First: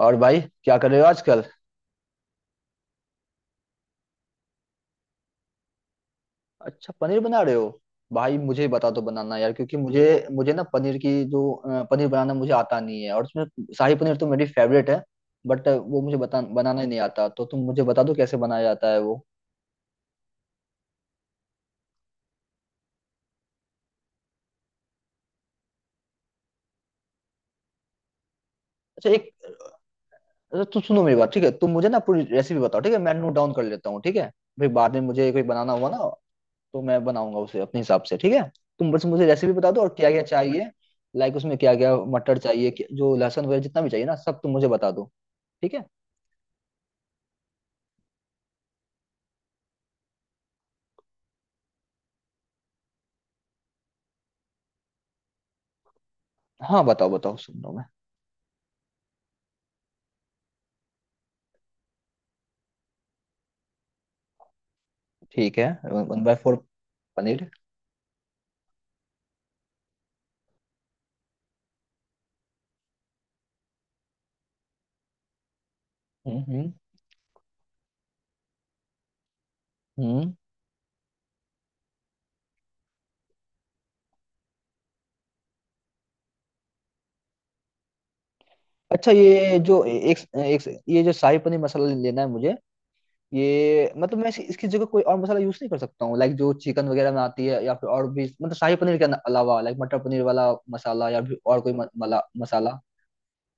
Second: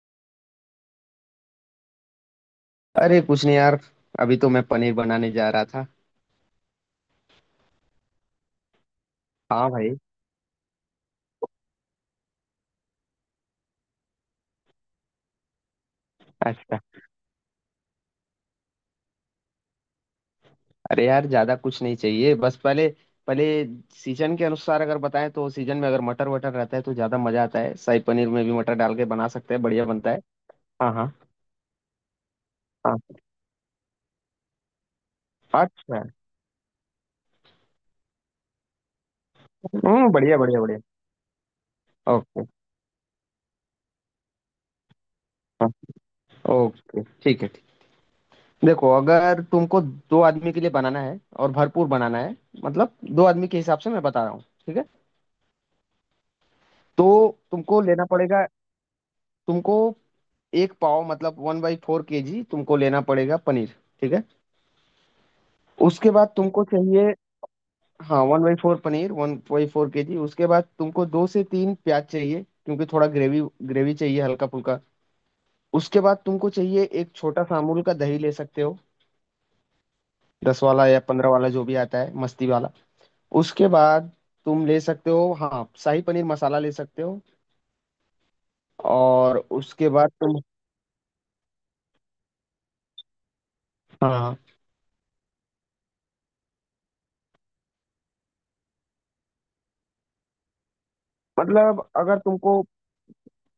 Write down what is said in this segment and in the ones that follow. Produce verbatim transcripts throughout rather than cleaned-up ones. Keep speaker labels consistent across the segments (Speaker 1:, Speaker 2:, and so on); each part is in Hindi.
Speaker 1: और भाई क्या कर रहे हो आजकल।
Speaker 2: अरे कुछ नहीं यार। अभी तो मैं पनीर बनाने जा रहा था।
Speaker 1: अच्छा, पनीर बना रहे हो। भाई मुझे बता दो बनाना यार,
Speaker 2: हाँ
Speaker 1: क्योंकि
Speaker 2: भाई।
Speaker 1: मुझे मुझे ना पनीर की जो अ, पनीर बनाना मुझे आता नहीं है, और उसमें शाही पनीर तो मेरी फेवरेट है। बट वो मुझे बता
Speaker 2: अच्छा।
Speaker 1: बनाना ही नहीं आता, तो तुम मुझे बता दो कैसे बनाया जाता है वो।
Speaker 2: अरे यार ज्यादा कुछ नहीं चाहिए। बस पहले पहले सीजन के अनुसार अगर बताएं तो सीजन में अगर मटर वटर रहता है तो ज्यादा मजा आता है। शाही पनीर में भी मटर डाल के
Speaker 1: अच्छा
Speaker 2: बना
Speaker 1: एक।
Speaker 2: सकते हैं, बढ़िया बनता है।
Speaker 1: अच्छा, तुम
Speaker 2: हाँ
Speaker 1: सुनो
Speaker 2: हाँ
Speaker 1: मेरी बात, ठीक है? तुम मुझे ना पूरी रेसिपी बताओ, ठीक है,
Speaker 2: हाँ।
Speaker 1: मैं नोट डाउन कर लेता हूँ ठीक है। फिर बाद में मुझे कोई बनाना हुआ ना,
Speaker 2: अच्छा।
Speaker 1: तो मैं बनाऊंगा उसे अपने हिसाब से, ठीक है। तुम बस मुझे रेसिपी बता दो, और क्या
Speaker 2: हम्म,
Speaker 1: क्या
Speaker 2: बढ़िया बढ़िया
Speaker 1: चाहिए।
Speaker 2: बढ़िया।
Speaker 1: लाइक उसमें क्या क्या मटर
Speaker 2: ओके।
Speaker 1: चाहिए क्या- जो लहसुन वगैरह जितना भी चाहिए ना, सब तुम मुझे बता दो।
Speaker 2: हाँ,
Speaker 1: ठीक है।
Speaker 2: ओके, ठीक है, ठीक। देखो, अगर तुमको दो आदमी के लिए बनाना है और भरपूर बनाना है, मतलब दो आदमी के हिसाब से मैं बता रहा हूँ, ठीक है?
Speaker 1: हाँ
Speaker 2: तो
Speaker 1: बताओ बताओ, सुन रहा हूँ
Speaker 2: तुमको
Speaker 1: मैं।
Speaker 2: लेना पड़ेगा, तुमको एक पाव मतलब one by four K G तुमको लेना पड़ेगा पनीर। ठीक है?
Speaker 1: ठीक है।
Speaker 2: उसके
Speaker 1: वन
Speaker 2: बाद
Speaker 1: बाय फोर
Speaker 2: तुमको चाहिए,
Speaker 1: पनीर।
Speaker 2: हाँ, one by four paneer, one by four K G. उसके बाद तुमको दो से तीन प्याज चाहिए क्योंकि थोड़ा ग्रेवी, ग्रेवी चाहिए हल्का फुल्का। उसके बाद
Speaker 1: हम्म
Speaker 2: तुमको
Speaker 1: हम्म।
Speaker 2: चाहिए एक छोटा सा अमूल का दही ले सकते हो,
Speaker 1: हम्म।
Speaker 2: दस वाला या पंद्रह वाला जो भी आता है मस्ती वाला। उसके बाद तुम ले सकते हो, हाँ, शाही पनीर मसाला ले सकते हो।
Speaker 1: अच्छा
Speaker 2: और
Speaker 1: ये जो
Speaker 2: उसके बाद
Speaker 1: एक,
Speaker 2: तुम,
Speaker 1: एक ये जो शाही पनीर मसाला लेना है मुझे, ये मतलब मैं
Speaker 2: हाँ,
Speaker 1: इसकी इसकी जगह कोई और मसाला यूज नहीं कर सकता हूँ? लाइक जो चिकन वगैरह में आती है, या फिर और भी, मतलब शाही पनीर के अलावा लाइक मटर पनीर वाला मसाला या फिर और कोई
Speaker 2: मतलब
Speaker 1: म,
Speaker 2: अगर
Speaker 1: मला,
Speaker 2: तुमको,
Speaker 1: मसाला।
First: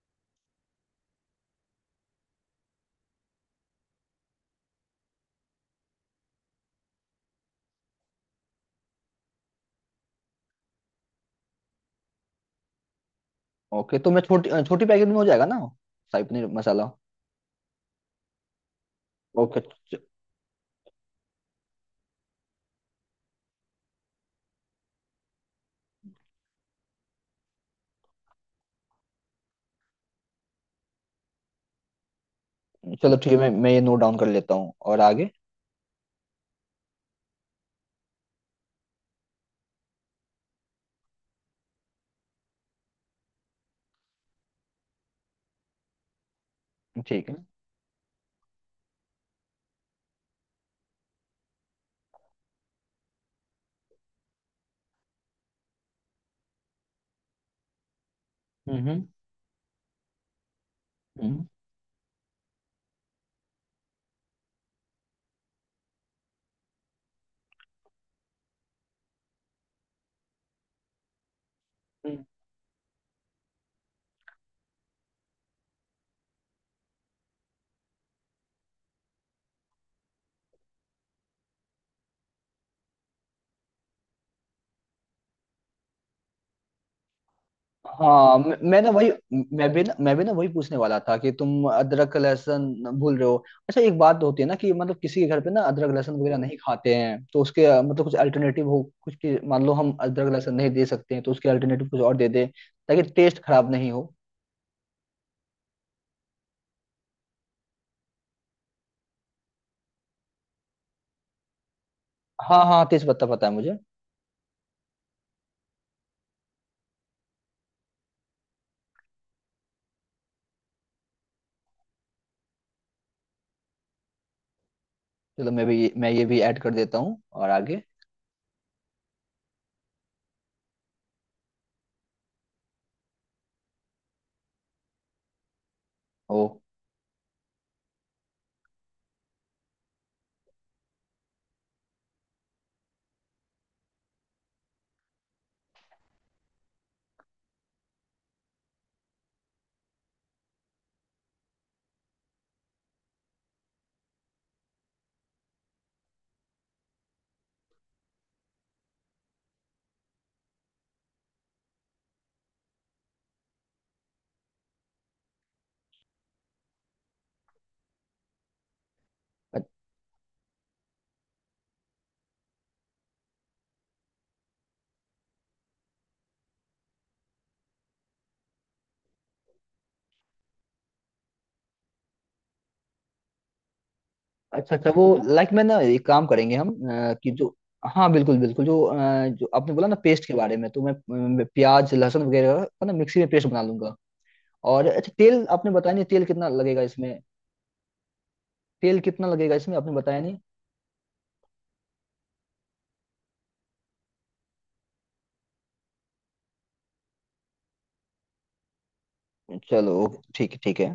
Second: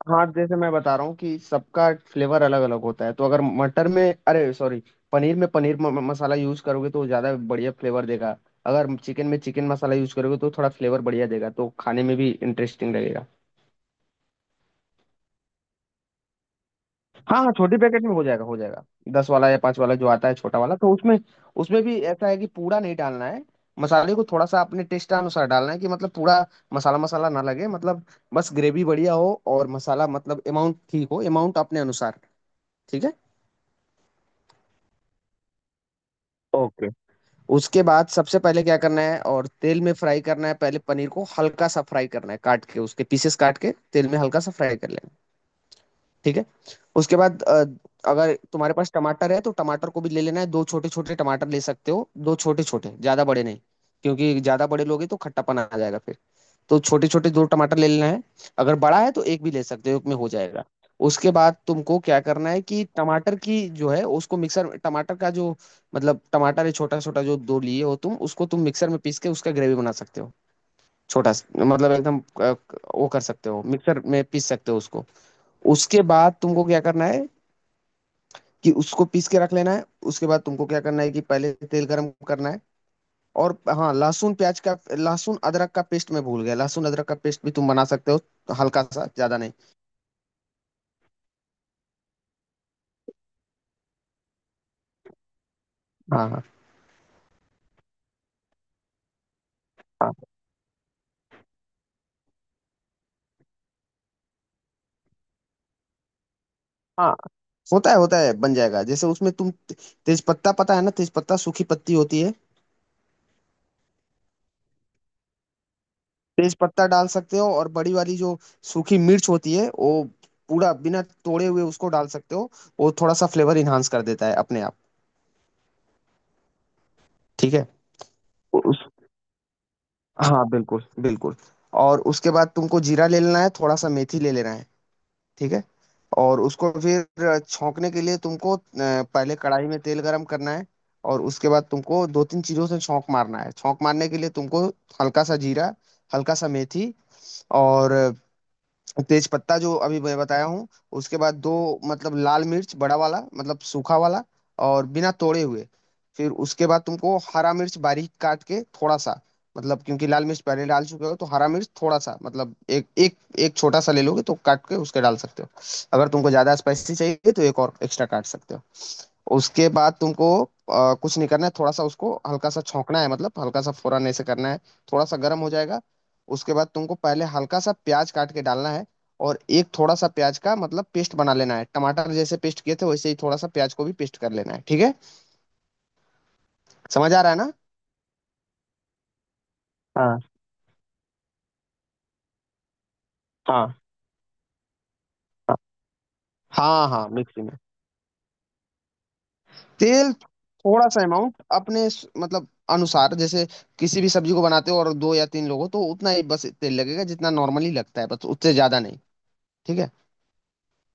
Speaker 2: हाँ जैसे मैं बता रहा हूँ कि सबका फ्लेवर अलग अलग होता है तो अगर मटर में, अरे सॉरी, पनीर में पनीर म, म- मसाला यूज करोगे तो ज़्यादा बढ़िया फ्लेवर देगा। अगर चिकन में चिकन मसाला यूज करोगे तो थोड़ा फ्लेवर बढ़िया देगा, तो खाने में भी इंटरेस्टिंग लगेगा।
Speaker 1: ओके, तो मैं छोटी छोटी पैकेट में हो जाएगा ना, शाही पनीर मसाला।
Speaker 2: हाँ हाँ, छोटे पैकेट में हो जाएगा, हो जाएगा। दस वाला या
Speaker 1: ओके
Speaker 2: पाँच वाला
Speaker 1: च-
Speaker 2: जो आता है छोटा वाला, तो उसमें, उसमें भी ऐसा है कि पूरा नहीं डालना है। मसाले को थोड़ा सा अपने टेस्ट अनुसार डालना है, कि मतलब पूरा मसाला मसाला ना लगे, मतलब बस ग्रेवी बढ़िया हो और मसाला मतलब अमाउंट ठीक हो, अमाउंट अपने अनुसार। ठीक है?
Speaker 1: चलो ठीक है, मैं मैं ये नोट डाउन कर लेता हूँ और आगे।
Speaker 2: ओके। उसके बाद सबसे पहले क्या करना है, और तेल में फ्राई करना है, पहले पनीर को हल्का सा फ्राई करना है, काट के उसके पीसेस काट के तेल में हल्का सा फ्राई कर लेना है। ठीक है? उसके
Speaker 1: ठीक है।
Speaker 2: बाद अ, अगर तुम्हारे पास टमाटर है तो टमाटर को भी ले लेना है, दो छोटे छोटे टमाटर ले सकते हो, दो छोटे छोटे, ज्यादा बड़े नहीं, क्योंकि ज्यादा बड़े लोगे तो खट्टापन आ जाएगा फिर। तो छोटे छोटे दो टमाटर ले लेना है। अगर बड़ा
Speaker 1: हम्म
Speaker 2: है तो एक भी ले सकते हो, एक में हो जाएगा। उसके
Speaker 1: हम्म।
Speaker 2: बाद तुमको क्या करना है कि टमाटर की जो है उसको मिक्सर, टमाटर का जो, मतलब टमाटर है छोटा छोटा जो दो लिए हो तुम, उसको तुम मिक्सर में पीस के उसका ग्रेवी बना सकते हो। छोटा सा, मतलब एकदम
Speaker 1: हम्म।
Speaker 2: अ, वो कर सकते हो, मिक्सर में पीस सकते हो उसको। उसके बाद तुमको क्या करना है कि उसको पीस के रख लेना है। उसके बाद तुमको क्या करना है कि पहले तेल गरम करना है। और हाँ, लहसुन प्याज का, लहसुन अदरक का पेस्ट मैं भूल गया, लहसुन अदरक का पेस्ट भी तुम बना सकते हो,
Speaker 1: हाँ म- मैं
Speaker 2: हल्का
Speaker 1: ना
Speaker 2: सा,
Speaker 1: वही,
Speaker 2: ज्यादा नहीं।
Speaker 1: मैं भी ना मैं भी ना वही पूछने वाला था कि तुम अदरक लहसुन भूल रहे हो। अच्छा एक बात होती है ना, कि मतलब किसी के घर पे ना अदरक लहसुन
Speaker 2: हाँ
Speaker 1: वगैरह
Speaker 2: हाँ
Speaker 1: नहीं खाते हैं, तो उसके अ, मतलब कुछ अल्टरनेटिव हो कुछ, कि मान लो हम
Speaker 2: हाँ
Speaker 1: अदरक लहसुन नहीं दे सकते हैं तो उसके अल्टरनेटिव कुछ और दे दें, ताकि टेस्ट खराब नहीं हो।
Speaker 2: हाँ। होता है, होता है, बन जाएगा। जैसे उसमें तुम तेज पत्ता पता है ना, तेज पत्ता सूखी पत्ती होती है,
Speaker 1: हाँ हाँ, तेज पत्ता पता है मुझे।
Speaker 2: तेज पत्ता डाल सकते हो। और बड़ी वाली जो सूखी मिर्च होती है वो पूरा बिना तोड़े हुए उसको डाल सकते हो, वो थोड़ा सा फ्लेवर इन्हांस कर देता है अपने आप।
Speaker 1: चलो मैं भी, मैं ये भी ऐड कर देता हूँ और
Speaker 2: ठीक है?
Speaker 1: आगे।
Speaker 2: उस हाँ बिल्कुल, बिल्कुल। और उसके बाद तुमको जीरा ले लेना है, थोड़ा सा मेथी ले लेना है। ठीक है?
Speaker 1: ओ
Speaker 2: और उसको फिर अ, छौंकने के लिए तुमको अ, पहले कढ़ाई में तेल गरम करना है। और उसके बाद तुमको दो तीन चीज़ों से छौंक मारना है। छौंक मारने के लिए तुमको हल्का सा जीरा, हल्का सा मेथी, और तेज पत्ता जो अभी मैं बताया हूँ। उसके बाद दो, मतलब लाल मिर्च, बड़ा वाला, मतलब सूखा वाला, और बिना तोड़े हुए। फिर उसके बाद तुमको हरा मिर्च बारीक काट के थोड़ा सा, मतलब क्योंकि लाल मिर्च पहले डाल चुके हो तो हरा मिर्च थोड़ा सा, मतलब एक एक एक छोटा सा ले लोगे तो काट के उसके डाल सकते हो। अगर तुमको ज्यादा स्पाइसी चाहिए तो एक और एक्स्ट्रा काट सकते हो। उसके बाद तुमको अ, कुछ नहीं करना है, थोड़ा सा उसको हल्का सा छौंकना है, मतलब हल्का सा फौरन ऐसे करना है, थोड़ा सा गर्म हो जाएगा। उसके बाद तुमको पहले हल्का सा प्याज काट के डालना है, और एक थोड़ा सा प्याज का मतलब पेस्ट बना लेना है। टमाटर जैसे पेस्ट किए थे वैसे ही थोड़ा सा प्याज को भी पेस्ट कर लेना है।
Speaker 1: अच्छा
Speaker 2: ठीक
Speaker 1: अच्छा
Speaker 2: है?
Speaker 1: वो, लाइक मैं ना एक काम करेंगे हम
Speaker 2: समझ
Speaker 1: अ,
Speaker 2: आ
Speaker 1: कि
Speaker 2: रहा है ना?
Speaker 1: जो, हाँ बिल्कुल बिल्कुल, जो अ, जो आपने बोला ना
Speaker 2: हाँ
Speaker 1: पेस्ट के बारे में, तो मैं अ, प्याज लहसुन वगैरह का ना मिक्सी में पेस्ट बना
Speaker 2: हाँ
Speaker 1: लूंगा। और अच्छा तेल
Speaker 2: हाँ
Speaker 1: आपने बताया नहीं, तेल कितना लगेगा
Speaker 2: हाँ हाँ,
Speaker 1: इसमें?
Speaker 2: मिक्सी में।
Speaker 1: तेल कितना लगेगा इसमें, आपने
Speaker 2: तेल,
Speaker 1: बताया नहीं?
Speaker 2: थोड़ा सा अमाउंट अपने स- मतलब अनुसार, जैसे किसी भी सब्जी को बनाते हो और दो या तीन लोग हो तो उतना ही बस तेल लगेगा जितना नॉर्मली लगता है, बस उससे ज्यादा नहीं। ठीक है?
Speaker 1: चलो ठीक है ठीक है।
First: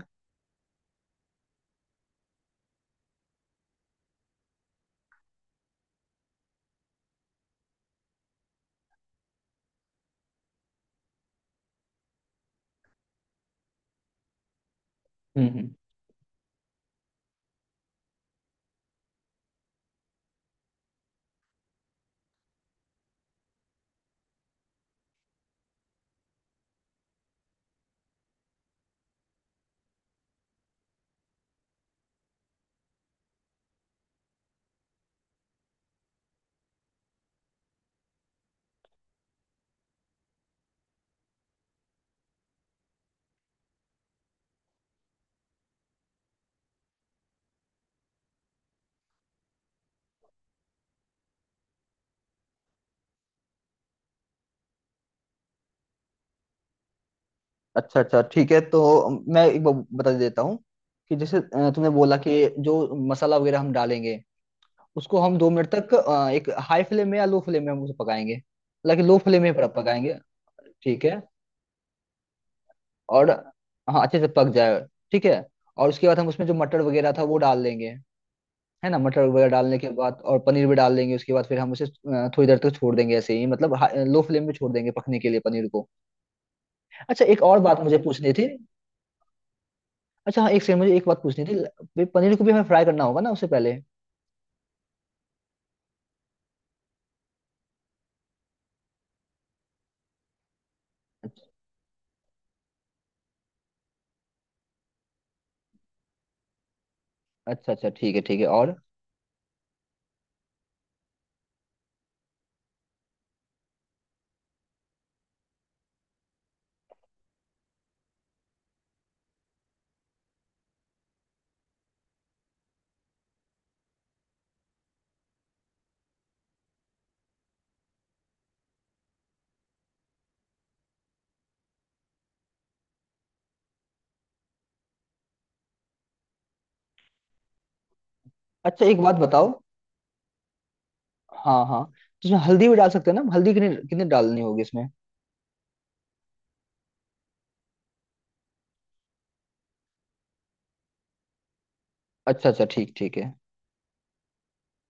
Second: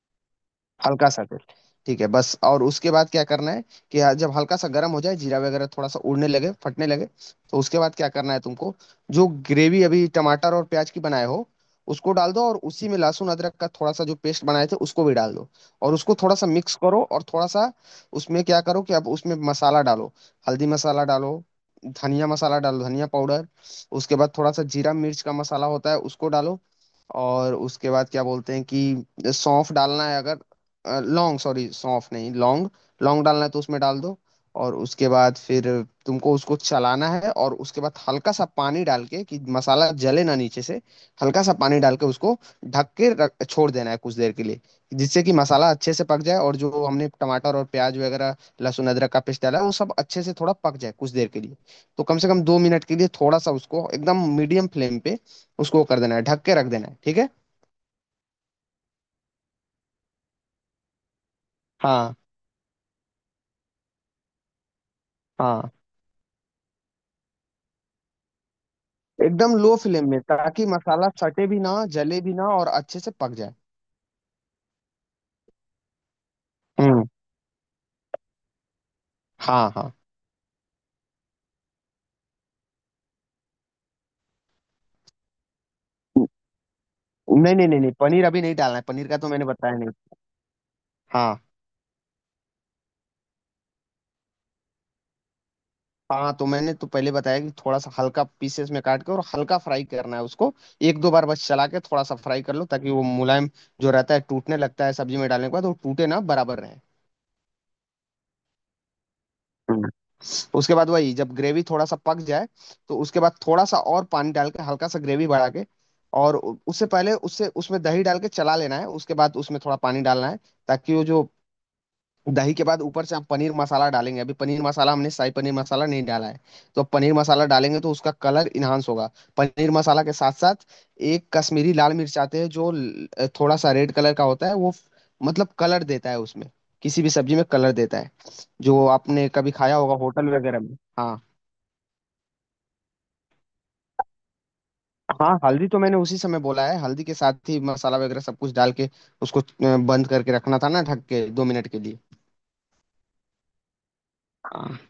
Speaker 2: हल्का सा तेल। ठीक है, बस। और उसके बाद क्या करना है कि हाँ, जब हल्का सा गर्म हो जाए, जीरा वगैरह थोड़ा सा उड़ने लगे, फटने लगे, तो उसके बाद क्या करना है तुमको, जो ग्रेवी अभी टमाटर और प्याज की बनाए हो उसको डाल दो, और उसी में लहसुन अदरक का थोड़ा सा जो पेस्ट बनाए थे उसको भी डाल
Speaker 1: हम्म
Speaker 2: दो।
Speaker 1: हम्म।
Speaker 2: और उसको थोड़ा सा मिक्स करो, और थोड़ा सा उसमें क्या करो कि अब उसमें मसाला डालो, हल्दी मसाला डालो, धनिया मसाला डालो, धनिया पाउडर। उसके बाद थोड़ा सा जीरा मिर्च का मसाला होता है उसको डालो। और उसके बाद क्या बोलते हैं कि सौंफ डालना है, अगर लॉन्ग, सॉरी, सौंफ नहीं, लौंग, लौंग डालना है तो उसमें डाल दो। और उसके बाद फिर तुमको उसको चलाना है, और उसके बाद हल्का सा पानी डाल के कि मसाला जले ना नीचे से, हल्का सा पानी डाल के उसको ढक के रख छोड़ देना है कुछ देर के लिए, जिससे कि मसाला अच्छे से पक जाए और जो हमने टमाटर और प्याज वगैरह, लहसुन अदरक का पेस्ट डाला है वो सब अच्छे से थोड़ा पक जाए कुछ देर के लिए। तो कम से कम दो मिनट के लिए थोड़ा सा उसको एकदम मीडियम फ्लेम पे उसको कर देना है, ढक के रख देना है। ठीक है?
Speaker 1: अच्छा अच्छा ठीक है, तो मैं एक बार बता देता हूँ कि जैसे अ, तुमने
Speaker 2: हाँ
Speaker 1: बोला कि जो मसाला वगैरह हम डालेंगे उसको हम दो
Speaker 2: हाँ,
Speaker 1: मिनट तक अ, एक हाई फ्लेम में या लो फ्लेम में हम उसे पकाएंगे, हालांकि लो फ्लेम
Speaker 2: एकदम
Speaker 1: में
Speaker 2: लो फ्लेम
Speaker 1: पकाएंगे।
Speaker 2: में, ताकि
Speaker 1: ठीक
Speaker 2: मसाला
Speaker 1: है।
Speaker 2: सटे भी ना, जले भी ना, और अच्छे से
Speaker 1: और
Speaker 2: पक जाए।
Speaker 1: हाँ अच्छे से पक जाए। ठीक है। और उसके बाद हम उसमें जो मटर
Speaker 2: हम्म।
Speaker 1: वगैरह था वो डाल देंगे, है ना। मटर वगैरह
Speaker 2: हाँ
Speaker 1: डालने के
Speaker 2: हाँ।
Speaker 1: बाद और पनीर भी डाल देंगे, उसके बाद फिर हम उसे अ, थोड़ी देर तक छोड़ देंगे ऐसे ही, मतलब लो फ्लेम में छोड़ देंगे पकने के लिए पनीर को। अच्छा एक
Speaker 2: नहीं
Speaker 1: और
Speaker 2: नहीं
Speaker 1: बात
Speaker 2: नहीं नहीं,
Speaker 1: मुझे
Speaker 2: पनीर
Speaker 1: पूछनी
Speaker 2: अभी
Speaker 1: थी।
Speaker 2: नहीं डालना है, पनीर का तो मैंने बताया नहीं।
Speaker 1: अच्छा हाँ, एक सेकंड, मुझे एक बात
Speaker 2: हाँ।
Speaker 1: पूछनी थी। वे पनीर को भी हमें फ्राई करना होगा ना उससे पहले?
Speaker 2: हाँ तो मैंने तो पहले बताया कि थोड़ा सा हल्का पीसेस में काट के और हल्का फ्राई करना है उसको, एक दो बार बस चला के थोड़ा सा फ्राई कर लो, ताकि वो मुलायम जो रहता है टूटने लगता है सब्जी में डालने के बाद, वो टूटे ना, बराबर रहे।
Speaker 1: अच्छा अच्छा ठीक है ठीक है। और
Speaker 2: उसके बाद वही, जब ग्रेवी थोड़ा सा पक जाए तो उसके बाद थोड़ा सा और पानी डाल के हल्का सा ग्रेवी बढ़ा के, और उ- उससे पहले उससे उसमें दही डाल के चला लेना है, उसके बाद उसमें थोड़ा पानी डालना है, ताकि वो जो दही के बाद ऊपर से हम पनीर मसाला डालेंगे, अभी पनीर मसाला हमने, शाही पनीर मसाला नहीं डाला है, तो अब पनीर मसाला डालेंगे तो उसका कलर इन्हांस होगा। पनीर मसाला के साथ साथ एक कश्मीरी लाल मिर्च आते हैं, जो ल- थोड़ा सा रेड कलर का होता है वो, मतलब कलर देता है उसमें, किसी भी सब्जी में कलर देता है,
Speaker 1: अच्छा
Speaker 2: जो
Speaker 1: एक बात
Speaker 2: आपने
Speaker 1: बताओ।
Speaker 2: कभी खाया होगा होटल वगैरह में। हाँ।
Speaker 1: हाँ हाँ, तो इसमें हल्दी भी डाल सकते हैं ना हम? हल्दी कितनी कितनी डालनी होगी इसमें?
Speaker 2: हाँ, हल्दी तो मैंने उसी समय बोला है, हल्दी के साथ ही मसाला वगैरह सब कुछ डाल के उसको अ, बंद करके रखना था ना, ढक के, दो मिनट के
Speaker 1: अच्छा अच्छा ठीक ठीक है।
Speaker 2: लिए।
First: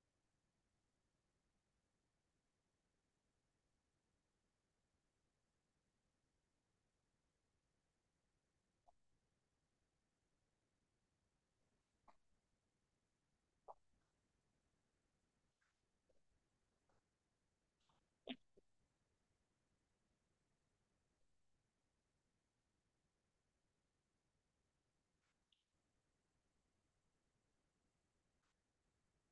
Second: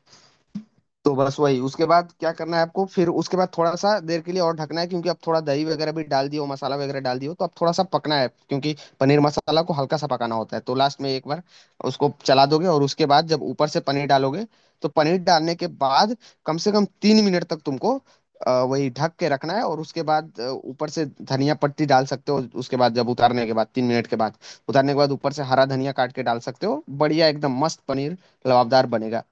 Speaker 2: तो बस वही, उसके बाद क्या करना है आपको, फिर उसके बाद थोड़ा सा देर के लिए और ढकना है क्योंकि अब थोड़ा दही वगैरह भी डाल दियो, मसाला वगैरह डाल दियो तो अब थोड़ा सा पकना है, क्योंकि पनीर मसाला को हल्का सा पकाना होता है। तो लास्ट में एक बार उसको चला दोगे, और उसके बाद जब ऊपर से पनीर डालोगे तो पनीर डालने के बाद कम से कम तीन मिनट तक तुमको अ, वही ढक के रखना है। और उसके बाद अ, ऊपर से धनिया पत्ती डाल सकते हो। उसके बाद जब उतारने के बाद, तीन मिनट के बाद उतारने के बाद, ऊपर से हरा धनिया काट के डाल सकते हो, बढ़िया एकदम मस्त पनीर लबाबदार बनेगा।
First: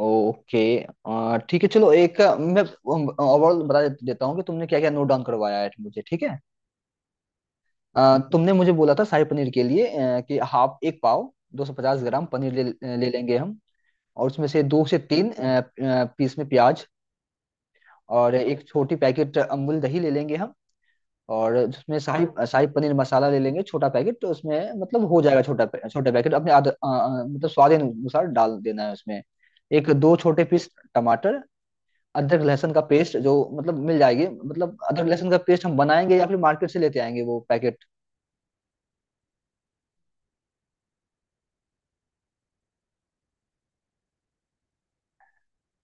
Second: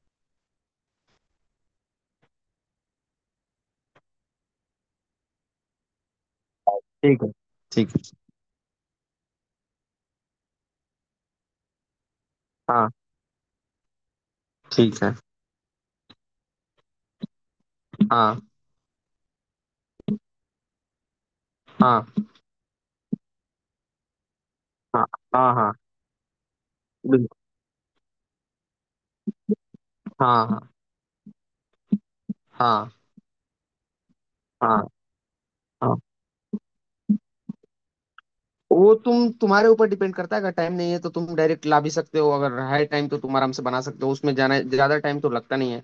Speaker 1: ओके। आ, ठीक है, चलो एक आ, मैं ओवरऑल बता दे- देता हूँ कि तुमने क्या क्या नोट डाउन करवाया है मुझे, ठीक है।
Speaker 2: ठीक है, ठीक है।
Speaker 1: आ, तुमने मुझे बोला था शाही पनीर के लिए आ, कि हाफ एक पाव दो सौ पचास ग्राम पनीर ले,
Speaker 2: हाँ,
Speaker 1: ले लेंगे हम। और उसमें से दो से
Speaker 2: ठीक है।
Speaker 1: तीन आ, आ, पीस में प्याज। और
Speaker 2: हाँ
Speaker 1: एक छोटी पैकेट अमूल दही ले लेंगे हम। और उसमें
Speaker 2: हाँ
Speaker 1: शाही, शाही पनीर मसाला ले लेंगे छोटा पैकेट, तो उसमें मतलब
Speaker 2: हाँ
Speaker 1: हो जाएगा
Speaker 2: हाँ
Speaker 1: छोटा
Speaker 2: हाँ,
Speaker 1: पै- छोटा पैकेट, अपने आद, आ, आ,
Speaker 2: बिल्कुल।
Speaker 1: मतलब स्वाद अनुसार डाल देना है उसमें। एक दो छोटे
Speaker 2: हाँ हाँ
Speaker 1: पीस टमाटर। अदरक लहसुन का
Speaker 2: हाँ
Speaker 1: पेस्ट जो मतलब मिल जाएगी, मतलब
Speaker 2: हाँ
Speaker 1: अदरक लहसुन का पेस्ट हम
Speaker 2: हाँ,
Speaker 1: बनाएंगे या फिर मार्केट से लेते आएंगे वो पैकेट।
Speaker 2: वो तुम, तुम्हारे ऊपर डिपेंड करता है। अगर टाइम नहीं है तो तुम डायरेक्ट ला भी सकते हो, अगर है टाइम तो तुम आराम से बना सकते हो, उसमें जाना ज्यादा टाइम तो लगता नहीं है।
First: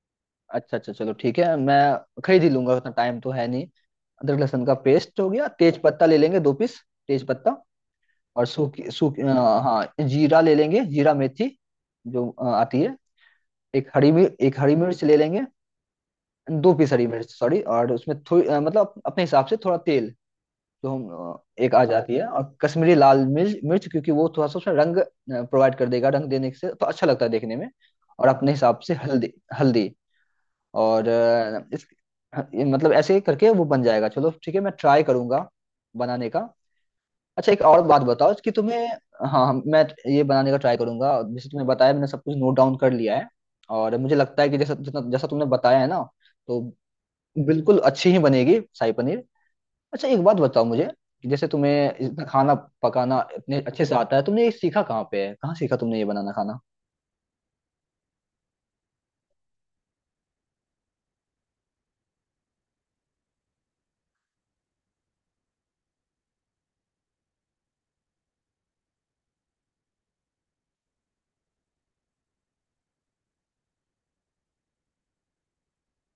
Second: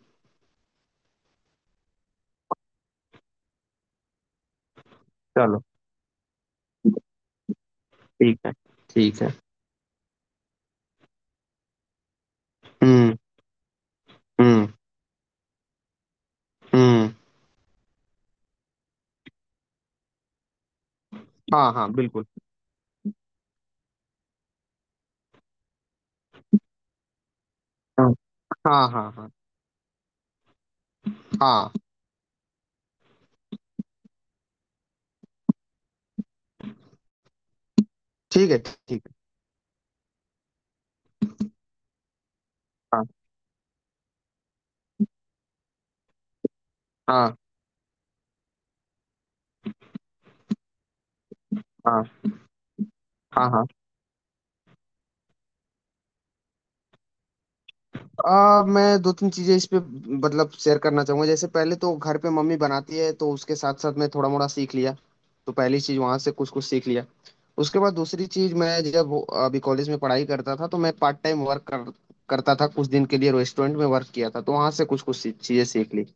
Speaker 1: अच्छा अच्छा, चलो ठीक है, मैं खरीद ही लूंगा, उतना टाइम तो है नहीं। अदरक लहसुन का पेस्ट हो गया,
Speaker 2: चलो,
Speaker 1: तेज पत्ता ले लेंगे दो पीस, तेज पत्ता।
Speaker 2: ठीक
Speaker 1: और
Speaker 2: है,
Speaker 1: सूखी सूखी
Speaker 2: ठीक है।
Speaker 1: अ, हाँ जीरा ले लेंगे, जीरा मेथी जो अ, आती है।
Speaker 2: हम्म
Speaker 1: एक हरी मिर्च, एक
Speaker 2: हम्म
Speaker 1: हरी मिर्च ले लेंगे, दो पीस हरी
Speaker 2: हम्म।
Speaker 1: मिर्च, सॉरी। और उसमें थोड़ी अ, मतलब अपने हिसाब से थोड़ा तेल जो हम अ,
Speaker 2: हाँ
Speaker 1: एक आ
Speaker 2: हाँ
Speaker 1: जाती
Speaker 2: बिल्कुल।
Speaker 1: है, और कश्मीरी लाल मिर्च, मिर्च, क्योंकि वो थोड़ा सा उसमें रंग प्रोवाइड कर देगा, रंग देने से तो अच्छा लगता है देखने में।
Speaker 2: हाँ
Speaker 1: और अपने हिसाब
Speaker 2: हाँ
Speaker 1: से
Speaker 2: हाँ हाँ
Speaker 1: हल्दी, हल्दी, और अ,
Speaker 2: हाँ,
Speaker 1: इस ह- ये मतलब ऐसे करके वो बन जाएगा, चलो ठीक है मैं ट्राई करूंगा बनाने का। अच्छा एक और बात बताओ कि
Speaker 2: ठीक है,
Speaker 1: तुम्हें,
Speaker 2: ठीक है।
Speaker 1: हाँ हम- मैं ये बनाने का ट्राई करूंगा जैसे तुमने बताया, मैंने सब कुछ नोट डाउन कर
Speaker 2: हाँ
Speaker 1: लिया है। और मुझे लगता है कि जैसा जितना जैसा तुमने बताया है ना, तो
Speaker 2: हाँ
Speaker 1: बिल्कुल अच्छी ही बनेगी शाही पनीर। अच्छा एक बात बताओ मुझे, कि जैसे तुम्हें
Speaker 2: हाँ
Speaker 1: इतना खाना पकाना
Speaker 2: हाँ
Speaker 1: इतने
Speaker 2: हाँ,
Speaker 1: अच्छे से आता है, तुमने ये सीखा कहाँ पे है, कहाँ सीखा तुमने ये बनाना खाना।
Speaker 2: आ, मैं दो तीन चीजें इस पे, मतलब शेयर करना चाहूंगा। जैसे पहले तो घर पे मम्मी बनाती है तो उसके साथ साथ मैं थोड़ा मोड़ा सीख लिया, तो पहली चीज वहां से कुछ कुछ सीख लिया। उसके बाद दूसरी चीज, मैं जब अभी कॉलेज में पढ़ाई करता था तो मैं पार्ट टाइम वर्क कर, करता था, कुछ दिन के लिए रेस्टोरेंट में वर्क किया था, तो वहां से कुछ कुछ चीजें सीख ली।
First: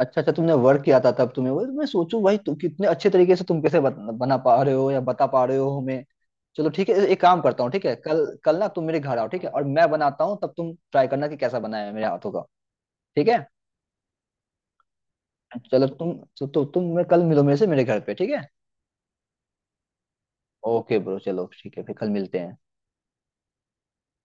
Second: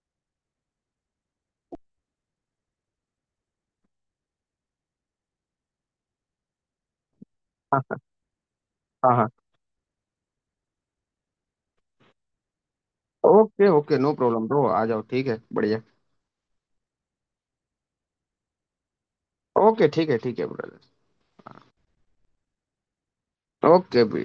Speaker 1: अच्छा अच्छा, तुमने वर्क किया था तब, तुम्हें वो मैं सोचूं भाई, तुम कितने अच्छे तरीके से तुम कैसे बत, बना पा रहे हो या बता पा रहे हो हमें। चलो ठीक है, एक काम करता हूँ
Speaker 2: हाँ
Speaker 1: ठीक है,
Speaker 2: हाँ
Speaker 1: कल कल ना तुम मेरे
Speaker 2: हाँ
Speaker 1: घर आओ,
Speaker 2: हाँ।
Speaker 1: ठीक है, और मैं बनाता हूँ, तब तुम ट्राई करना कि कैसा बना है मेरे हाथों का। ठीक है,
Speaker 2: okay okay, no problem bro, आ जाओ, ठीक है, बढ़िया।
Speaker 1: चलो तुम, तो, तो तुम मैं कल मिलो मेरे से मेरे घर पे, ठीक है।
Speaker 2: ओके ठीक है, ठीक है ब्रदर।
Speaker 1: ओके ब्रो, चलो ठीक है फिर कल मिलते हैं।
Speaker 2: ओके।